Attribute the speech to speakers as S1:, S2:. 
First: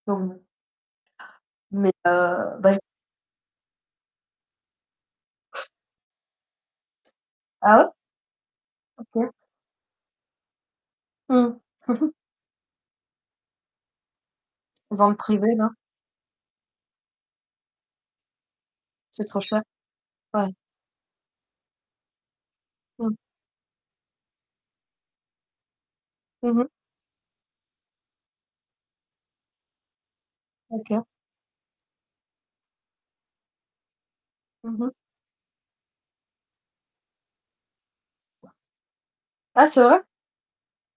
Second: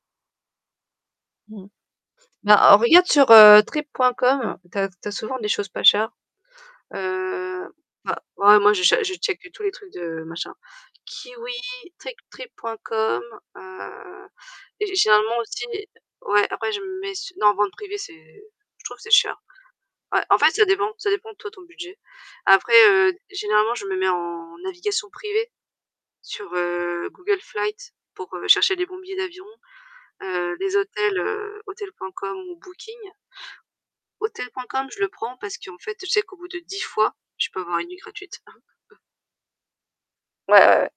S1: Mmh mh.
S2: Mmh.
S1: Mais, heu,
S2: Bah,
S1: bah
S2: en regarde sur, heu, Trip.com, tu as tu as souvent des choses pas chères. Heu,
S1: Ah, ouais?
S2: bah, ouais, moi je cha je
S1: OK.
S2: checke tous les trucs de machin. Kiwi,
S1: Mmh.
S2: Trip Trip.com, heu, gé
S1: Ventes
S2: généralement
S1: privées,
S2: aussi
S1: là?
S2: ouais, après je me mets su non, vente privée c'est je trouve que c'est
S1: C'est
S2: cher,
S1: trop cher.
S2: ouais, en fait,
S1: Ouais.
S2: ça dépend, ça dépend toi, ton budget. Après, heu,
S1: Mmh.
S2: généralement, je me mets en navigation privée sur,
S1: Mmh mh.
S2: heu, Google Flights, pour, heu, chercher les bons billets d'avion, heu, des
S1: OK.
S2: hôtels, heu, Hotels.com ou Booking.
S1: Mmh
S2: Hotels.com,
S1: mh.
S2: je le prends, parce qu'en fait, je sais qu'au bout de 10 fois, je peux avoir une nuit gratuite.
S1: Ah, c'est vrai?
S2: Ouais, ouais, ouais.